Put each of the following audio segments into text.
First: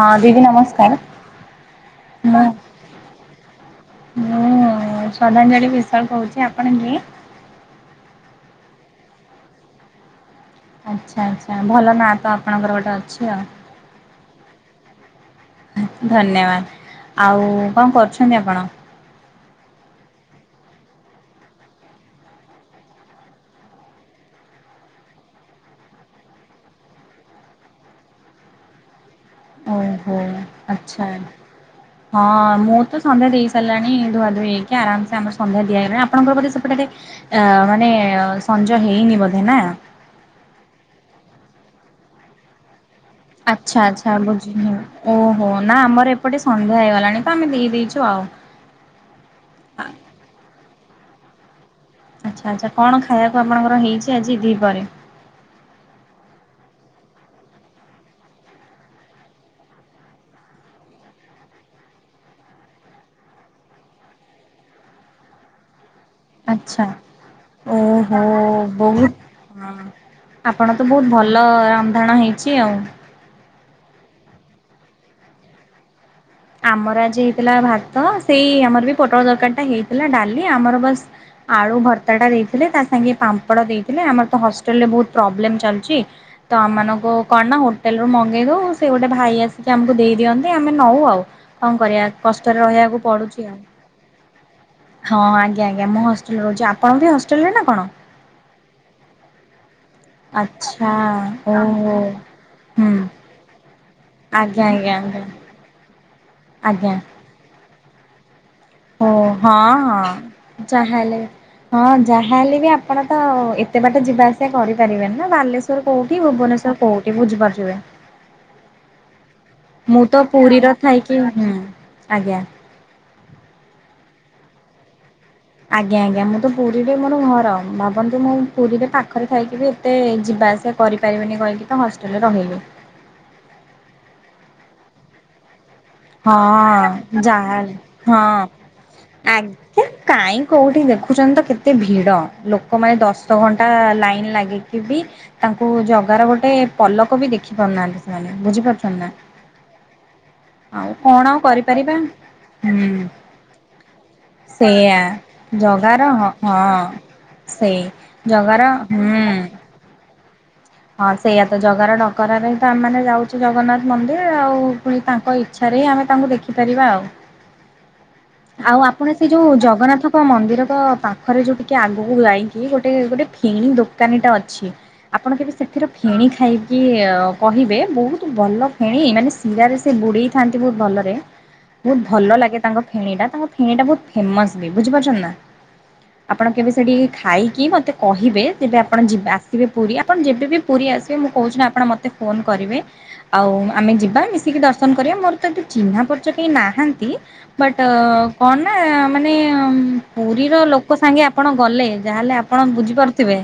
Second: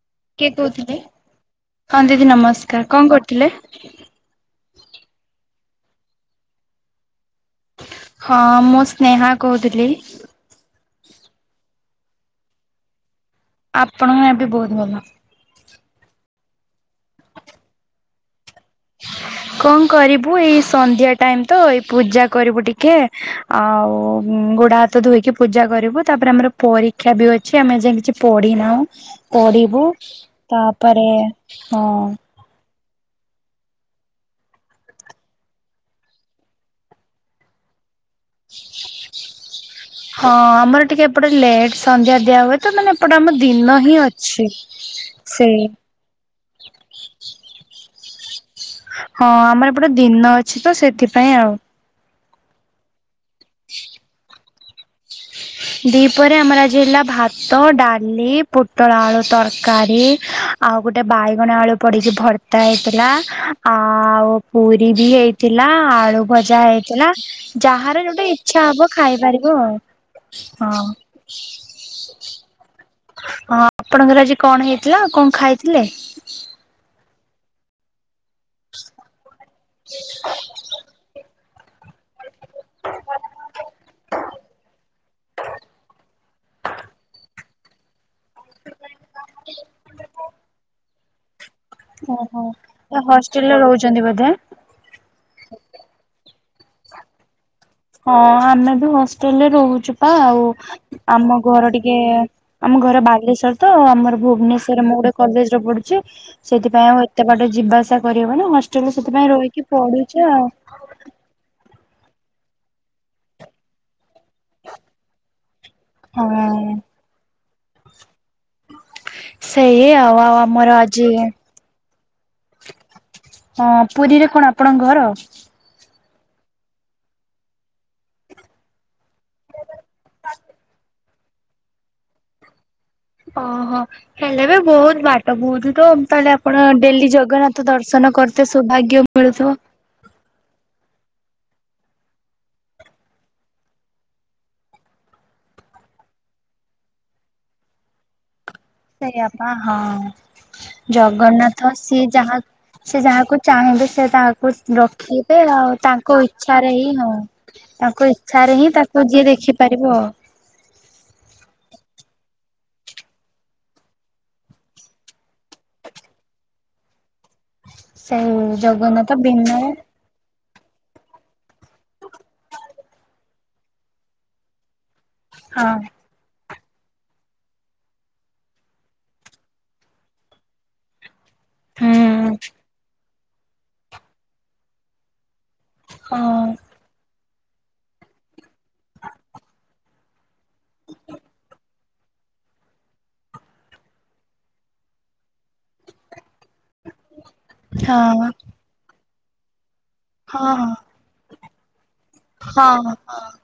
ହଁ କିଏ ଦିଦି କହୁଥିଲେ? ନମସ୍କାର। ହଁ ଦିଦି ମୁଁ ନମସ୍କାର କଣ କରୁଥିଲେ? ମୁଁ ଶ୍ରଦ୍ଧାଞ୍ଜଳି ବିଶ୍ୱାଳ କହୁଚି ଆପଣ କିଏ? ହଁ ମୁଁ ସ୍ନେହା କହୁଥିଲି। ନା ତ ଆପଣଙ୍କର ଗୋଟେ ଅଛି ଆଉ। ଆପଣଙ୍କ ଏବି ବହୁତ ଭଲ। ଧନ୍ୟବାଦ ଆଉ କଣ କରୁଛନ୍ତି ଆପଣ? କଣ କରିବୁ ଏଇ ସନ୍ଧ୍ୟା ଟାଇମ ତ ଏଇ ପୂଜା କରିବୁ ଟିକେ ଆଉ ଗୋଡା ହାତ ଧୋଇକି ପୂଜା କରିବୁ ତାପରେ ଆମର ପରୀକ୍ଷା ବି ଅଛି ଆମେ ଏଯାଏ କିଛି ପଢିନାହୁଁ। ପିଢିବୁ ଓହୋ ଆଚ୍ଛା। ତାପରେ ହଁ। ମୁଁ ତ ସନ୍ଧ୍ୟା ଦେଇ ସାରିଲାଣି ଧୁଆ ଧୋଇ ହେଇକି ଆରାମସେ ଆମର ସନ୍ଧ୍ୟା ଦିଆ ହେଇଲାଣି ଆପଣଙ୍କର ବୋଧେ ସେପଟେ ଆ ମାନେ ସଞ୍ଜ ହେଇନି ବୋଧେ ନା ହଁ ଆମର ଟିକେ ଏପଟେ ଲେଟ ସନ୍ଧ୍ୟା ଦିଆହୁଏ ତ ମାନେ ଏପଟେ ଆମ ଦିନ ଆଛା ହିଁ ଆଛା ଅଛି। ବୁଝିିନି ଓହୋ ସେଇ ନା ଆମର ଏପଟେ ସନ୍ଧ୍ୟା ହେଇଗଲାଣି ତ ଆମେ ଦେଇଦେଇଚୁ। ଥିବ ଆଉ। ହଁ ଆମର ଏପଟେ ଦିନ ଅଛି ତ ସେଥିପାଇଁ ଆଉ। ଆଛା ଆଛା କଣ ଖାଇବାକୁ ଆପଣଙ୍କର ହେଇଚି ଆଜି ଦିପରେ? ଦିପରେ ଆମର ଆଜି ହେଲା ଭାତ ଡାଲି ପୋଟଳ ଆଳୁ ତରକାରୀ ଆଉ ଗୋଟେ ବାଇଗଣ ଆଳୁ ପଡିକି ଭର୍ତ୍ତା ହେଇଥିଲା ଆଉ ପୁରୀ ବି ହେଇ ଥୀଲା ଆଳୁ ଭଜା ଆଚ୍ଛା ହେଇଥିଲା ଯାହାର ଓହୋ ଯୋଉଟା ଇଛା ହବ ବହୁତ ଖାଇ ପାରିବ ଆଉ। ହଁ। ଆପଣ ତ ବହୁତ ଭଲ ରନ୍ଧାଣ ହେଇଚି ଆଉ। ହ ଆପଣଙ୍କର ଆଜି କଣ ହେଇଥିଲା ଙ୍କ ଖାଇଥିଲେ? ଥିଲା ଭାତ ସେଇ ଆମର ବି ପୋଟଳ ଦରକାର ଟା ହେଇଥିଲା ଡାଲି ଆମର ବାସ୍ ଆଳୁ ଭର୍ତ୍ତାଟା ଦେଇଥିଲେ ତା ସାଙ୍ଗେ ପାମ୍ପଡ ଦେଇଥିଲେ ଆମର ତ ହଷ୍ଟେଲ୍ ରେ ବହୁତ ପ୍ରୋବ୍ଲେମ ଚାଲଚି ତ ଆମମାନଙ୍କୁ କଣ ନା ହୋଟେଲୁ ମଗେଇ ଦେଉ ସେ ଗୋଟେ ଭାଇ ଆସିକି ଆମକୁ ଦେଇଦିଅନ୍ତି ଆମେ ନଉ ଆଉ। କଣ କରିବା ଓହୋ କଷ୍ଟରେ ରହିବାକୁ ପଡୁଛି ଆଉ। ହଷ୍ଟେଲରେ ରହୁଚନ୍ତି ବୋଧେ ହଁ ଆଜ୍ଞା ଆଜ୍ଞା ମୁଁ ହଷ୍ଟେଲରେ ରହୁଛି ଆପଣ ବି ହଷ୍ଟେଲରେ ନା କଣ? ହଁ ଆମେ ବି ହଷ୍ଟେଲରେ ରହୁଚୁ। ତ ଆଉ ଆଚ୍ଛା ଆମ ଘର ଟିକେ ଓହୋ ଆମ ହୁଁ। ଘର ବାଲେଶ୍ୱର ତ ଆମର ଆଜ୍ଞା ଭୁବନେଶ୍ୱରରେ ଆଜ୍ଞା ମୁଁ ଗୋଟେ ଆଜ୍ଞା କଲେଜରେ ପଢୁଚି ସେଥିପାଇଁ ଆଜ୍ଞା ଆଉ ଏତେ ବାଟ ଯିବା ଆସିବା କରିହବନି ମୋ ସା ଓ ହଁ ହଁ ଚାହେଲେ ହଁ। ଯାହା ହେଲେ ବି ଆପଣ ତ ଏତେ ବାଟ ଯିବା ଆସି ସେ କରିପାରିବେନି ନା ବାଲେଶ୍ଵର କୋଉଠି ହଁ ଭୁବନେଶ୍ଵର କୋଉଠି ବୁଝିପାରୁ ଥିବେ। ସେଇ ମୁଁ ଆଉ ତ ଆଉ ଆମର ପୁରୀର ଆଜି ଥାଇକି ହଁ ଆଜ୍ଞା। ହଁ ପୁରୀରେ କଣ ଆପଣଙ୍କ ଘର ଆଜ୍ଞା ଆଜ୍ଞା ମୁଁ ତ ପୁରୀରେ ମୋର ଘର ଭାବନ୍ତୁ ମୁଁ ପୁରୀରେ ପାଖରେ ଖାଇକି ବି ଏତେ ଯିବା ଆସିବା କରିପାରିବିନି କହିକି ତ ହଷ୍ଟେଲରେ ରହିଲି। ଓହୋ ହେଲେ ବି ବହୁତ ବାଟ ବୋହୁ ତାହେଲେ ହଁ ଆପଣ ଡେଲି ଜଗନ୍ନାଥ ଯାହାହେଲେ ଦର୍ଶନ ହଁ କରୁଥେ ସୌଭାଗ୍ୟ ମିଳୁଥିବ। ଆଜ୍ଞା କାଇଁ କୋଉଠି ଦେଖୁଛନ୍ତି ତ କେତେ ଭିଡ ଲୋକମାନେ ଦଶ ଘଣ୍ଟା ଲାଇନ ଲାଗିକି ବି ତାଙ୍କୁ ଜଗାର ଗୋଟେ ପଲକ ବି ଦେଖି ପାରୁନାହାନ୍ତି ସେମାନେ। ବୁଝିପାରୁଛନ୍ତି ନା। ସେଇଆପା ହଁ ଆଉ କଣ ଆଉ ଜଗନ୍ନାଥ କରିପାରିବା ସିଏ ଯାହା ହୁଁ ସେ ଯାହାକୁ ଚାହିଁବେ ସେ ତାହାକୁ ସେଇଆ ରଖେଇିବେ ଆଉ ଜଗାର ତାଙ୍କ ହଁ ଇଛାରେ ହିଁ ହଁ। ସେଇ ତାଙ୍କ ଇଚ୍ଛାରେ ଜଗାର ହିଁ ହୁଁ ତାକୁ ଯିଏ ଦେଖିପାରିବ ଆଉ। ହଁ ସେଇଆ ତ ଜଗାର ଡଙ୍କରାରେ ହିଁ ତମ ମେ ଯାଉଛୁ ଜଗନ୍ନାଥ ମନ୍ଦିର ଆଉ ପୁଣି ତାଙ୍କ ଇଚ୍ଛା। ଆମେ ତାଙ୍କୁ ଦେଖିପାରିବା ଆଉ ସେଇ ଆଉ ଆପଣ ଜଗନ୍ନାଥ ସେ ଯୋଉ ବିନା ଜଗନ୍ନାଥଙ୍କ ମନ୍ଦିର ତ ପାଖରେ ଯୋଉ ଟିକେ ଆଗକୁ ଯାଇକି ଗୋଟେ ଗୋଟେ ଫେଣି ଦୋକାନୀ ଟା ଅଛି ଆପଣ ହଁ ସେଥିରେ ଫେଣି ଖାଇ କି କହିବେ ବହୁତ ଭଲ ଫେଣି ମାନେ ଶିରାରେ ସେ ବୁଡେଇଥାନ୍ତି ବହୁତ ଭଲରେ ବହୁତ ଭଲ ହୁଁ ଲାଗେ ତାଙ୍କ ଫେଣୀ ଟା ତାଙ୍କ ଫେଣୀ ଟା ବହୁତ ଫେମସ୍ ବି ବୁଝିପାରୁଛ ନା। ହଁ ଆପଣ କେବେ ସେଠିକି ଖାଇକି ମତେ କହିବେ ଯେବେ ଆପଣ ଯେ ଆସିବେ ପୁରୀ ଆପଣ ଯେ ପୁରୀ ଆସିବେ ମୁଁ କହୁଛି ଆପଣ ମତେ ଫୋନ କରିବେ ଆଉ ଆମେ ଯିବା ମିଶିକି ଦର୍ଶନ କରିବା ତ ଚିହ୍ନା ପର୍ଚ କେହି ନାହାନ୍ତି ବଟ୍ ହଁ କଣ ନା ମାନେ ହଁ ପୁରୀର ହଁ ଲୋକ ସାଙ୍ଗେ ଆପଣ ଗଲେ ଯାହାହେଲେ ଆପଣ ହଁ ବୁଝିପାରୁଥିବେ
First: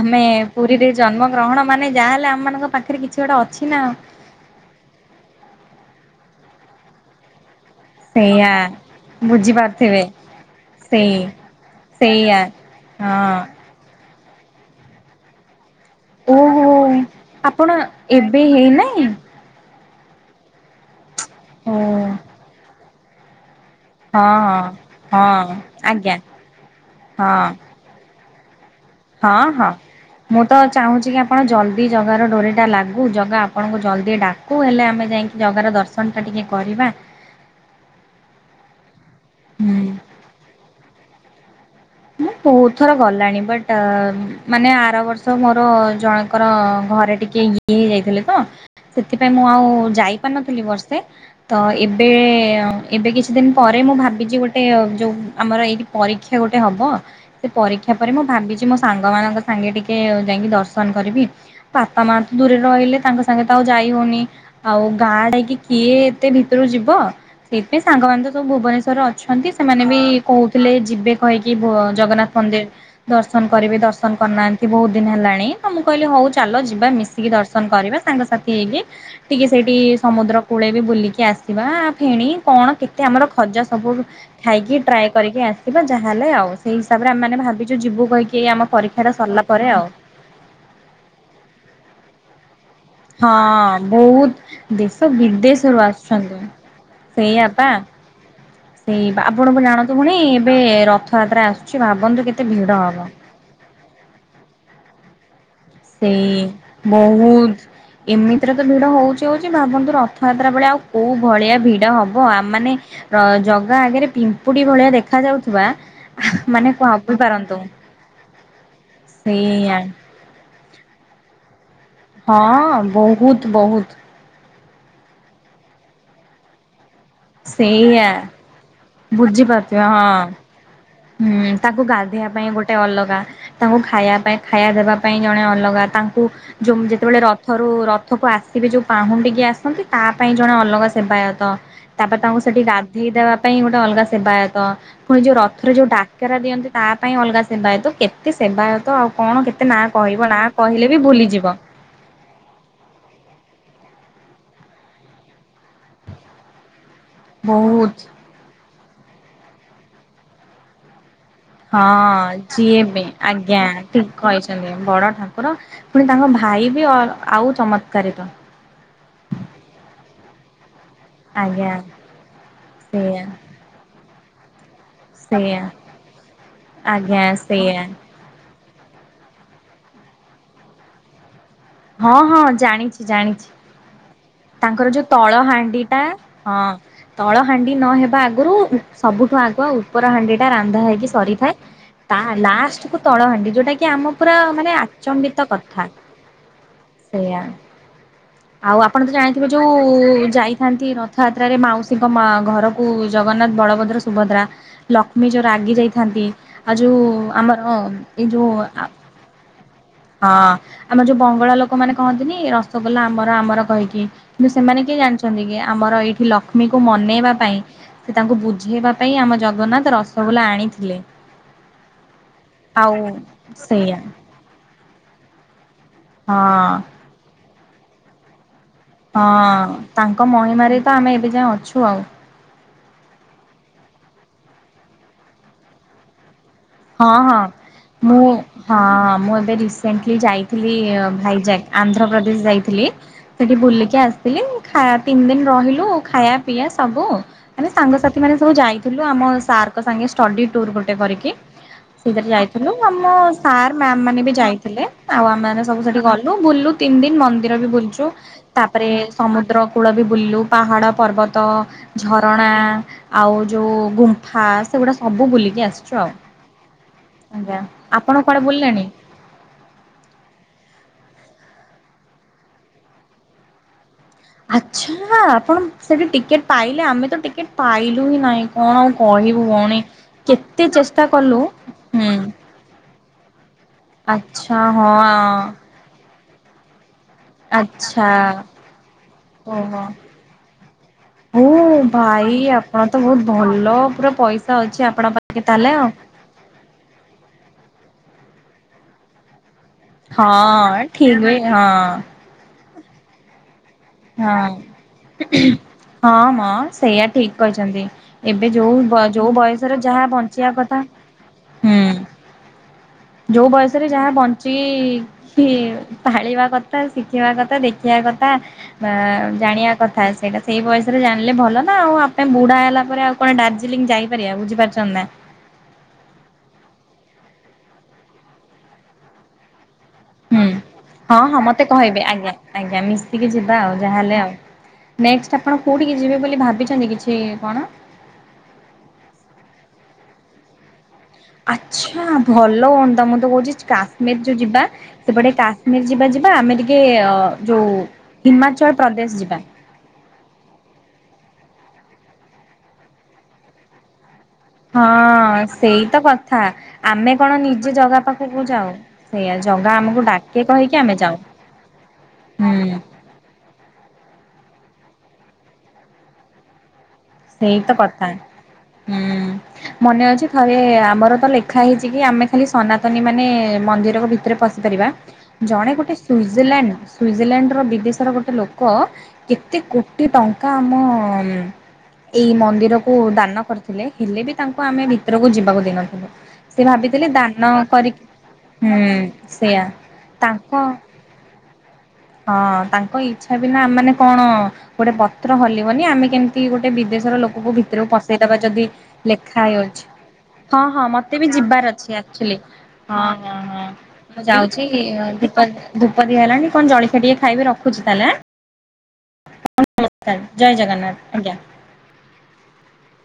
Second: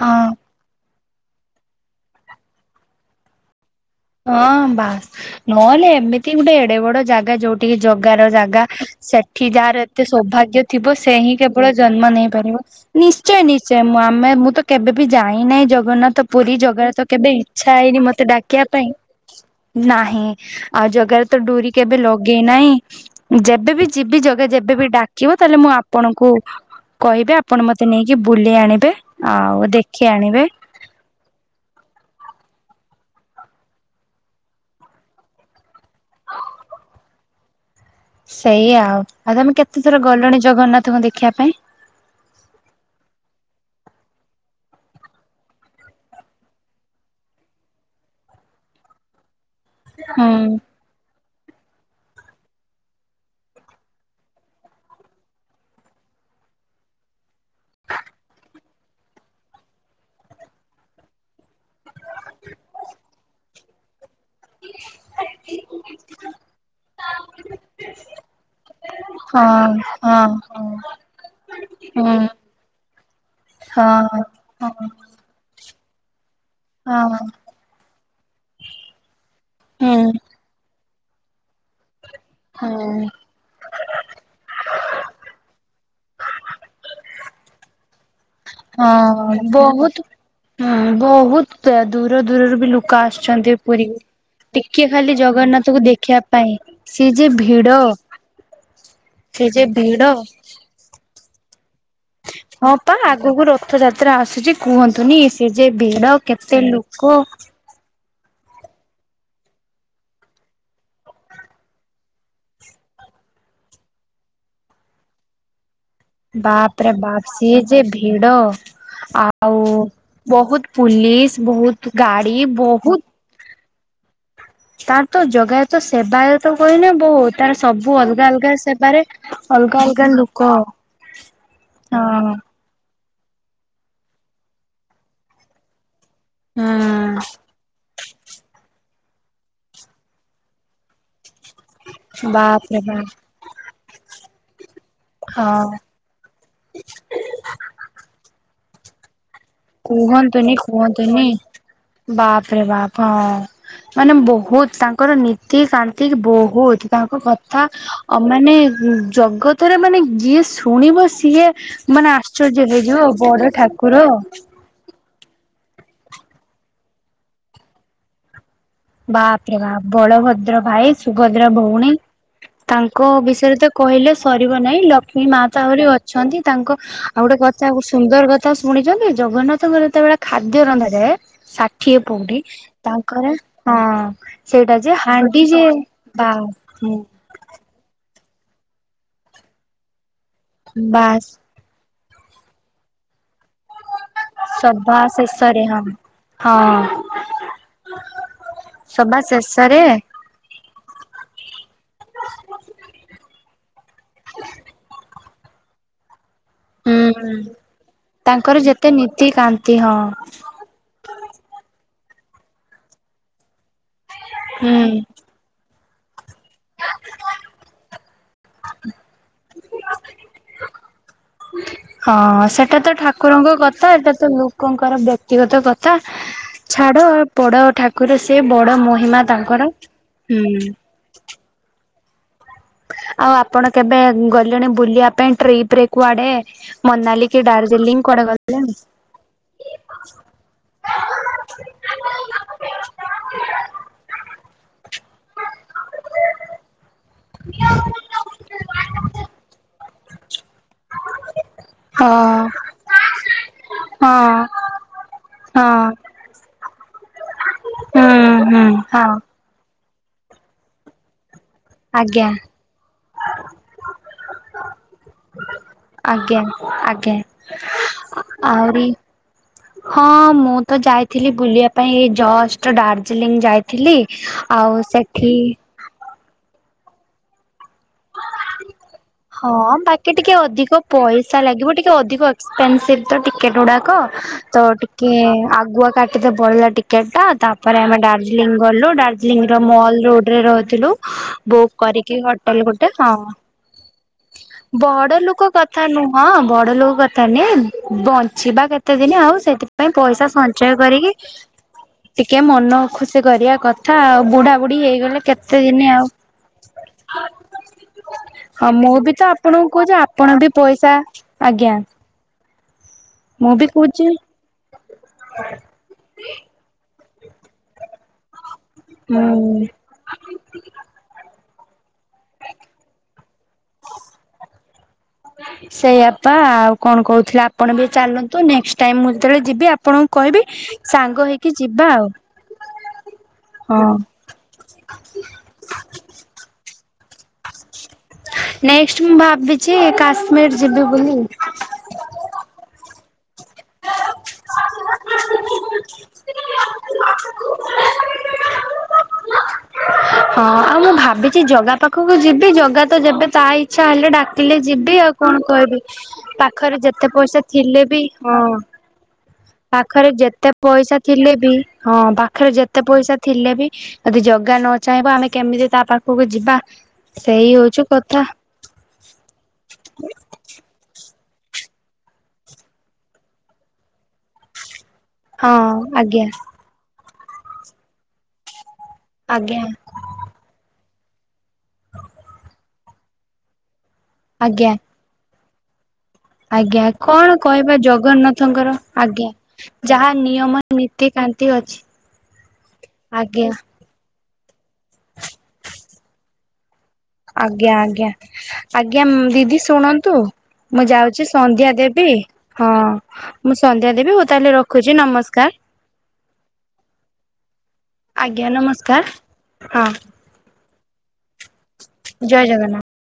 ହଁ। ପୁରୀରେ ଜନ୍ମ ଗ୍ରହଣ ମାନେ ଯାହାହେଲେ ଆମ ମାନଙ୍କ ପାଖରେ କିଛି ଗୋଟେ ଅଛି ନା ଆଉ। ହଁ ବାସ ନହେଲେ ଏମିତି ଗୋଟେ ଏଡେ ବଡ ଜାଗା ଯୋଉଠି ଟିକେ ଜଗାର ସେଇଆ ଜାଗା ସେଠି ଯାହାର ବୁଝିପାରୁଥିବେ ଏତେ ସୌଭାଗ୍ୟ ଥିବ ସେ ସେଇ ହିଁ କେବଳ ଜନ୍ମ ନେଇ ସେଇଆ ପାରିବ। ନିଶ୍ଚୟ ହଁ ନିଶ୍ଚୟ ମୁଁ ଆମ େ ମୁଁ ତ କେବେ ବି ଯାଇନାହିଁ ଜଗନ୍ନାଥ ପୁରୀ ଓହୋ ଜଗନ୍ନାଥ କେବେ ଇଚ୍ଛା ହେଇନି ମତେ ଡାକିବା ପାଇଁ ନାଇଁ ନାହିଁ ଆଉ ଜାଗାରେ ତ ଡୁରି ଓ କେବେ ଲଗେଇନାହିଁ ଯେ ଏବେ ବି ଯିବି ହଁ ଜଗେ ହଁ ଯେବେବି ଡାକିବ ହଁ ତାହେଲେ ମୁଁ ଆଜ୍ଞା ଆପଣଙ୍କୁ କହିବି ହଁ ଆପଣ ମତେ ନେଇକି କି ବୁଲି ଆଣି ହଁ ହଁ ମୁଁ ତ ଚାହୁଁଛି କି ଆପଣ ଜଲଦି ଜଗାର ଡୋରି ଟା ଲାଗୁ ଜଗା ଆପଣଙ୍କୁ ଜଲ୍ଦି ଡାକୁ ହେଲେ ଆମେ ଯାଇକି ଜଗାର ଦର୍ଶନ ଟା ଟିକେ କରିବା। [inaudible] ସେଇ ଆଉ ଆଉ ତମେ କେତେ ହୁଁ। ଥର ଗଲଣି ଜଗନ୍ନାଥଙ୍କୁ ଦେଖିବା ପାଇଁ। ହୁଁ। ବହୁତ ଥର ଗଲାଣି ବଟ୍ ମାନେ ଆର ବର୍ଷ ମୋର ଜଣଙ୍କର ଘରେ ଟିକେ ଏ ହେଇ ଯାଇଥିଲେ ତ ସେଥିପାଇଁ ମୁଁ ଆଉ ହୁଁ। ଯାଇପାରିନଥିଲି ବର୍ଷେ ତ ଏବେ ଏବେ କିଛି ଦିନ ପରେ ମୁଁ ଭାବିଛି ଗୋଟେ ଯୋଉ ଆମର ଏଇଠି ପରୀକ୍ଷା ଗୋଟେ ଗେ ହବ ସେ ପରୀକ୍ଷା ପରେ ମୁଁ ଭାବିଛି ମୋ ସାଙ୍ଗ ମାନଙ୍କ ସାଙ୍ଗେ ଟିକେ ଯାଇକି ଦର୍ଶନ କରିବି। ବାପା ମା ତ ଦୂରରେ ରହିଲେ ତାଙ୍କ ସାଙ୍ଗେ ତ ଆଉ ଯାଇ ହଉନି। ଆଉ ଗାଁ ଟଡାକି କିଏ ଏତେ ଭିତରୁ ଯିବ ସେଇଥିାଇ ସାଙ୍ଗମାନୋନ ତ ସବୁ ଭୁବନେଶ୍ଵରରେ ଅଛନ୍ତି ସେମାନେ ବି କହୁଥିଲେ ଯିବେ। କି ଜଗନ୍ନାଥ ମନ୍ଦିର ଦର୍ଶନ କରିବି ଦର୍ଶନ କରିନାହାନ୍ତି ବହୁତ ଦିନ ହେଲାଣି ତ ମୁଁ କହିଲି ହଉ ଚାଲ ଯିବା ମିଶିକି ଦର୍ଶନ କରିବା ସାଙ୍ଗସାଥି ହେଇକି ଟିକେ ସେଇଠି ସମୁଦ୍ର କୂଳେ ବି ବୁଲ ଆସିବା ଫେଣି କଣ କେତେ ଆମର ଖଜା ସବୁ ଖାଇକି ଟ୍ରାଏ କରିକି ଆସିବା। ଚାହାେଲେ ଆଉ ସେଇ ହିସାବରେ ଆମେ ଭାବିଛୁ ଯିବୁ କହିକି ଏଇ ଆମ ପରୀକ୍ଷାଟା ହଁ ସରିଲା ପରେ ଆଉ ବହୁତ ହଁ ବହୁତ ଦୂର ଦୂରରୁ ବି ଲୋକ ଲୋକ ଆସୁଛନ୍ତି ହଁ ପୁରୀକୁ ବହୁତ ଟିକେ ଦେଶ ଖାଲି ବିଦେଶରୁ ଜଗନ୍ନାଥଙ୍କୁ ଦେଖିବା ଆସୁଛନ୍ତି ପାଇଁ ସିଏ ଯ ସେଇଆପା ଭିଡ ହଁ। ସେଇ ଆପଣଙ୍କୁ ଜାଣନ୍ତୁ ପୁଣି ଏବେ ରଥଯାତ୍ରା ଆସୁଛି। ଭାବନ୍ତୁ କେତେ ଭିଡ ହଁ ପା ହବ। ଆଗକୁ ରଥଯାତ୍ରା ଆସୁଛି କୁହନ୍ତୁନି କେ ଯେ ଭିଡ ସେଇ କେତେ ଲୋକ? ବହୁତ ଏମିତିରେ ତ ଭିଡ ହଉଛି ହଉଛି ଭାବନ୍ତୁ ରଥଯାତ୍ରା ବେଳେ ଆଉ କୋଉ ଭଳିଆ ଭିଡ ହବ ଆମ ମାନେ ତ ଜଗା ଆଗରେ ପିମ୍ପୁଡି ଭଳିଆ ଦେଖା ଯାଉଥିବା ମାନେ ବାପ ରେ ଭାବି ବାପ୍ ପାରନ୍ତୁ। ସିଏ ଯେ ଭିଡ ଆଉ ସେଇଆ ବହୁତ୍ ପୋଲିସ ବହୁତ୍ ହଁ ବହୁତ ବହୁତ ତାର ତ ଜଗାାୟ ତ ସେବାୟତ କହିଲେ ବହୁତ୍ ତାର ସବୁ ସେଇଆ ଅଲଗା ଅଲଗା ସେବା ତାରେ ଅଲଗା ବୁଝିପାରୁଥିବେ ଅଲଗା ହଁ। ଦୁଃଖ ହୁଁ ତାକୁ ଗାଧେଇବା ପାଇଁ ଗୋଟେ ଅଲଗା ତାଙ୍କୁ ଖାଇବା ପାଇଁ ଖାଇବା ଦେବା ପାଇଁ ଜଣେ ଅଲଗା ତା ଯେତେବେଳେ ରଥରୁ ରଥକୁ ଆସିବେ ଯୋଉ ପାହୁଣ୍ଡିକି ଆସନ୍ତି ତା ପାଇଁ ଜଣେ ଅଲଗା ସେବାୟତ ତାପରେ ହୁଁ ତାଙ୍କୁ ସେଠି ବାପରେ ଗାଧେଇ ବାପ ଦେବା ପାଇଁ ଗୋଟେ ଅଲଗା ସେବାୟତ ପୁଣି ଯୋଉ ରଥ ହଁ ଥରେ ଯୋଉ ଡାକରା ଦିଅନ୍ତି ତା ପାଇଁ ଅଲଗା ସେବାୟତ କେତେ ସେବାୟତ ଆଉ କଣ କେତେ ନାଁ କହିବ ନାଁ କୁହନ୍ତୁନି କହିଲେ ବି କୁହନ୍ତୁନି ଭୁଲିଯିବ ବାପ ରେ ବାପ ହଁ ମାନେ ବହୁତ ତାଙ୍କର ନୀତିକାନ୍ତି ବହୁତ ତାଙ୍କ କଥା ବହୁତ ମାନେ ଜଗତରେ ମାନେ ଯିଏ ଶୁଣିବ ସିଏ ମାନେ ହଁ ଆଶ୍ଚର୍ଯ୍ୟ ଯିଏ ବି ହେଇଯିବ ବଡ ଆଜ୍ଞା ଠାକୁର ଠିକ କହିଛନ୍ତି ବଡ ଠାକୁର ପୁଣି ତାଙ୍କ ଭାଇ ବି ଅ ଆଉ ଚମତ୍କାରିତ ବାପ୍ ରେ ବାପ୍ ବଳଭଦ୍ର ଭାଇ ସୁଭଦ୍ରା ଆଜ୍ଞା। ଭଉଣୀ ତାଙ୍କ ସେଇଆ ବିଷୟରେ ତ କହିଲେ ସରିବ ନାହିଁ ଲକ୍ଷ୍ମୀ ସେଇଆ ମାତା ଭଳି ଅଛନ୍ତି ତାଙ୍କ ଆଜ୍ଞା ଆଉ ଗୋଟେ କଥା ସେଇଆ ଗୋଟେ ସୁନ୍ଦର କଥା ଶୁଣିଛନ୍ତି ଜଗନ୍ନାଥଙ୍କର ଯେତେବେଳେ ଖାଦ୍ୟ ରନ୍ଧାଯାଏ ଷାଠିଏ ହଁ ପଉଡି ହଁ ଜାଣିଛି ତାଙ୍କର ଜାଣିଛି। ହଁ ସେଇଟା ତାଙ୍କର ଯେ ଯୋଉ ତଳ ଯେ ହାଣ୍ଡି ଟା ବା ହଁ ତଳ ହାଣ୍ଡି ନହେବା ଆଗ ଆଗରୁ ସବୁଠୁ ଆଗୁଆ ଉପର ହାଣ୍ଡି ଟା ରାନ୍ଧା ହେଇକି ବାସ୍ ସରିଥାଏ ତା ଲାଷ୍ଟ କୁ ତଳହାଣ୍ଡି [unintelligible] ଯୋଟ ସେଟା କି ଆମ ପୁରା ମାନେ ସଭା ଆଚମ୍ବିତ ଶେଷରେ ହଁ କଥା ହଁ ସେଇୟା ଆଉ ଆପଣ ତ ସଭା ଜାଣିଥିବେ ଯୋଉ ଶେଷରେ ଯାଇଥାନ୍ତି ରଥଯାତ୍ରାରେ ମାଉସୀଙ୍କ ମା ଘରକୁ ଜଗନ୍ନାଥ ବଳଭଦ୍ର ସୁଭଦ୍ରା ଲକ୍ଷ୍ମୀ ଯୋଉର ରାଗି ଯାଇଥାନ୍ତି ଆଉ ଯୋଉ ହୁଁ ଆମର ଏଇ ଯୋଉ ତାଙ୍କର ଯେତେ ନୀତି କାନ୍ତି ହଁ ଆମର ଯୋଉ ବଙ୍ଗଳା ଲୋକମାନେ କହନ୍ତିନି ରସଗୋଲା ଆମର ଆମର କହିକି କିନ୍ତୁ ସେମାନେ କିଏ ହୁଁ ଜାଣିଛନ୍ତି କି ଆମର ଏଇଠି ଲକ୍ଷ୍ମୀକୁ ମନେଇବା ପାଇଁ ସେ ତାଙ୍କୁ ବୁଝେଇବା ପାଇଁ ଆମ ଜଗା ଜଗନ୍ନାଥ ରସଗୋଲା ଆଣିଥିଲେ ହଁ ସେଟା ତ ଆଉ ଠାକୁରଙ୍କ କଥା ସେଇଆ ଏଇଟା ତ ଲୋକଙ୍କର ବ୍ୟକ୍ତିଗତ କଥା ତା ହଁ ଛାଡ ଆ ପଡ ଠାକୁର ସେ ବଡ ମହିମା ହଁ ତାଙ୍କର ତାଙ୍କ ହୁଁ ମହିମାରେ ତ ଆମେ ଏବେ ଯାଏଁ ଅଛୁ ଆଉ। ଆଉ ଆପଣ କେବେ ଗଲେଣି ବୁଲିବା ପାଇଁ ଟ୍ରିପ ରେ କୁଆଡେ? ହଁ ମନାଲୀ ହଁ କି ଦାର୍ଜିଲିଂ କୁଆଡେ ମୁଁ ଗଲେଣି? ହଁ ମୁଁ ଏବେ ରିସେଣ୍ଟଲି ଯାଇଥିଲି ଭାଇଜାକ୍ ଆନ୍ଧ୍ରପ୍ରଦେଶ ଯାଇଥିଲି ସେଠି ବୁଲିକି ଆସିଥିଲି ଖାଇବା ତିନି ଦିନ ରହିଲୁ ଖାଇବା ପିଇବା ସବୁ ମାନେ ସାଙ୍ଗସାଥି ମାନେ ସବୁ ଯାଇଥିଲୁ ଆମ ସାର୍ଙ୍କ ସାଙ୍ଗେ ଷ୍ଟଡି ଟୁର୍ ଗୋଟେ କରିକି ହଁ ସେଥି ଯାଇଥିଲୁ ଆମ ସାର୍ ମ୍ୟାମ୍ ମାନେ ବି ହଁ ଯାଇଥିଲେ ଆଉ ଆମେ ହଁ ସବୁ ସେଠି ଗଲୁ ବୁଲୁ ତି ତିନ ଦିନ ମନ୍ଦିର ବି ହୁଁ ବୁଲଚୁ ହୁଁ ତାପରେ ହଁ। ସମୁଦ୍ର କୂଳ ବି ବୁଲିଲୁ ପାହାଡ ପର୍ବତ ତ ଆଜ୍ଞା ଝରଣା ଆଉ ଯୋଉ ଗୁମ୍ଫା ସେଗୁଡା ସବୁ ବୁଲିକି ଆସିଛୁ ଆଉ ଆଜ୍ଞା ଆଜ୍ଞା ଆଜ୍ଞା ଆପଣ କୁଆଡେ ବୁଲିଲେଣି? ଆହୁରି ହଁ ମୁଁ ତ ଯାଇଥିଲି ବୁଲିବା ପାଇଁ ଜଷ୍ଟ ଦାର୍ଜିଲିଂ ଯାଇଥିଲି ଆଉ ଆଚ୍ଛା ସେଠି ଆପଣ ସେଠି ଟିକେଟ ପାଇଲେ ଆମେ ତ ଟିକେଟ ପାଇଲୁ ହିଁ ନାହିଁ କଣ ଆଉ କହିବୁ ହଁ ଭଉଣୀ ବାକି ଟିକେ କେତେ ଅଧିକ ଚେଷ୍ଟା ପଇସା କଲୁ ଲାଗିବ ଟିକେ ହୁଁ ଅଧିକ ଏକ୍ସପେନସିଭ ତ ଟିକେଟ ଗୁଡାକ। ଆଚ୍ଛା ତ ହଁ ଟିକେ ଆଗୁଆ କାଟିତେ ବଢିଲା ଟିକେ ଟ ଟା ତାପରେ ଆମେ ଆଚ୍ଛା ଦଡାର୍ଜିଲିଂ ଗଲୁ ଡାର୍ଜିଲିଂ ର ଓହୋ ମଲ ରୋଡରେ ରହୁଥିଲୁ ଓ ବୋକ୍ କରିକି ଭାଇ ହୋଟେଲ ଆପଣ ଗୋଟେ ତ ହଁ। ବହୁତ ଭଲ ପୁରା ପଇସା ଅଛି ବଡ ଆପଣଙ୍କ ପାଖେ ଲୋକ ତାହେଲେ କଥା ଆଉ। ନୁହଁ ବଡ ଲୋକ କଥା ନାଇଁ ବ ଯିବା କେତେ ଦିନ ଆଉ ସେଥିପାଇଁ ପଇସା ହଁ ସଞ୍ଚୟ କରିକି ଠିକ ବି ହଁ ଟିକେ ମନ ଖୁସି କରିବା କ ଥା ଆଉ ହଁ ବୁଢାବୁଢୀ ହେଇଗଲେ କେତେ ଦିନି ଆଉ। ହଁ ମ ସେଇଆ ଠିକ କହିଛନ୍ତି ଏବେ [inaudible] ଆ ଯୋଉ ମୁଁ ବି ତ ଯୋଉ ଆପଣଙ୍କୁ ବୟସରେ କୁହେ ଯେ ଯାହା ଆପଣ ବଞ୍ଚିବା ବି କଥା ପଇସା ଆଜ୍ଞା। ହୁଁ। ଯୋଉ ମୁଁ ବି ବୟସରେ କହୁଛି ଯାହା ବଞ୍ଚିକି କି ତାଳିବା କଥା ଶି ଶଖିବା କଥା ଦେଖିବା କଥା ଜାଣିବା ହୁଁ। କଥା ସେଇଟା ସେଇ ବୟସରେ ଜାଣିଲେ ଭଲ ନା ନା ଆଉ ଆପେ ବୁଢା ହେଲା ପରେ ଆଉ କଣ ଡାର୍ଜିଲିଂ ଯାଇପାରିବା ବୁଝିପାରୁଚନ୍ତି ନା। ସେଇଆପା ଆଉ କଣ କହୁଥିଲେ ଆପଣ ବି ଚାଲନ୍ତୁ ନେକ୍ଟ ଟାଇ ମୁଁ ଯେତେବେଳେ ଯିବି ଆ ହୁଁ ହଁ ହଁ ମତେ କହିବେ ଆଉ ଆଜ୍ଞା ଆଜ୍ଞା ମିଶିକି ଯିବା ଆଉ ହଁ। ଯାହାହେଲେ ଆଉ। ନେକ୍ସଟ୍ ଆପଣ କୋଉଠିକି ଯିବେ ବୋଲି ଭାବିଛନ୍ତି କିଛି କଣ? ନେକ୍ସଟ ମୁଁ ଭାବିଛି କାଶ୍ମୀର ଯିବି ବୋଲି ଆଛା ଭଲୋ ତମ ତ କୋହୁଚି କାଶ୍ମୀର ଯୋଉ ଯିବା। ସେପଟେ କାଶ୍ମୀର ଯିବା ଯିବା ଆମେ ଟିକେ ଅ ଯୋଉ ହିମାଚଳ ପ୍ରଦେଶ ଯିବା। ହଁ ଆଉ ମୁଁ ଭାବିଚି ଜଗା ପାଖକୁ ଯିବି ଜଗା ତ ଯେବେ ତା ଇଚ୍ଛା ହେଲେ ଡା କିଲେ ଯିବି ଆଉ ହଁ କଣ କହିବି ସେଇ ତ କଥା ପାଖରେ ଯେତେ ଆମେ ପଇସା ଥିଲେ ବି ହଁ। ଇଆ ଜଗା ଆମକୁ ପାଖରେ ଡାକେ ଯେତେ କହିକି ଆମେ ପଇସା ଯାଉ ଥିଲେ ବି ହଁ ପାଖରେ ହୁଁ ଯେତେ ପଇସା ଥିଲେ ବି ଯଦି ଜଗା ନ ଚାହିଁବ ଆମେ କେମିତି ତା ପାଖକୁ ଯିବା। ସେଇ ସେଇତ ହଉଛୁ କଥା ହୁଁ ମନେ ଅଛି ଥରେ ଆମର ତ ଲେ ଖା ହେଇଚି କି ଆମେ ଖାଲି ସନାତନୀ ମାନେ ମନ୍ଦିର କୁ ଭିତରେ ପଶିପାରିବା। ହଁ ଜଣେ ଗୋଟେ ଆଜ୍ଞା ସୁିଇଜରଲ୍ୟାଣ୍ଡ ସୁଇଜରଲ୍ୟାଣ୍ଡର ବିଦେଶର ଗୋଟେ ଲୋକ ଆଜ୍ଞା କେତେ କୋଟି ଟଙ୍କା ଆମ ଉଁ ଏଇ ମନ୍ଦିରକୁ ଦାନ କରିଥିଲେ ହେଲେ ବି ତାଙ୍କୁ ଆଜ୍ଞା ଆମେ ଭିତରକୁ ଯିବାକୁ ଦେଇନଥିଲୁ। ସେ ଆଜ୍ଞା ଭାବିଥିଲେ କଣ ଦାନ କହିବା କରିକି ଜଗନ୍ନାଥଙ୍କର ହୁଁ ଆଜ୍ଞା ସେଇୟା ଯାହା ତାଙ୍କ ନିୟମ ନୀତିକା କାନ୍ତି ଅଛି। ହଁ ତାଙ୍କ ଇଚ୍ଛା ଆଜ୍ଞା ବିନା ଆମ ମାନେ କଣ ଗୋଟେ ପତ୍ର ହଲିବନି ଆମେ କେମିତି ଗୋଟେ ବିଦେଶ ଲୋକଙ୍କୁ ଆଜ୍ଞା ଭିତରକୁ ଆଜ୍ଞା ପସେଇଦବା ଯଦି ଆଜ୍ଞା ଲେଖା ଦିଦି ହେଇଅଛି। ଶୁଣନ୍ତୁ ହଁ ମୁଁ ହଁ ମତେ ଯାଉଛି ବି ସନ୍ଧ୍ୟା ଯିବାର ଅଛି ଦେବି ଆକଚୁଲି ହଁ ହଁ ମୁଁ ହଁ ସନ୍ଧ୍ୟା ଦେବି ମୁଁ ହଉ ତାହେଲେ ଯାଉଛି ରଖୁଛି ଦୀପା ନମସ୍କାର ଧୂପ ଦିଆ ହେଲାଣି କଣ ଜଳଖିଆ ଟିକେ ଖାଇବେ ର ରଖୁଛି ତାହେଲେ ଆଜ୍ଞା ନମସ୍କାର ଆଁ ନମସ୍କାର ଜୟ ଜଗନ୍ନାଥ ଆଜ୍ଞା। ଜୟେ ଜଗନ୍ନାଥ।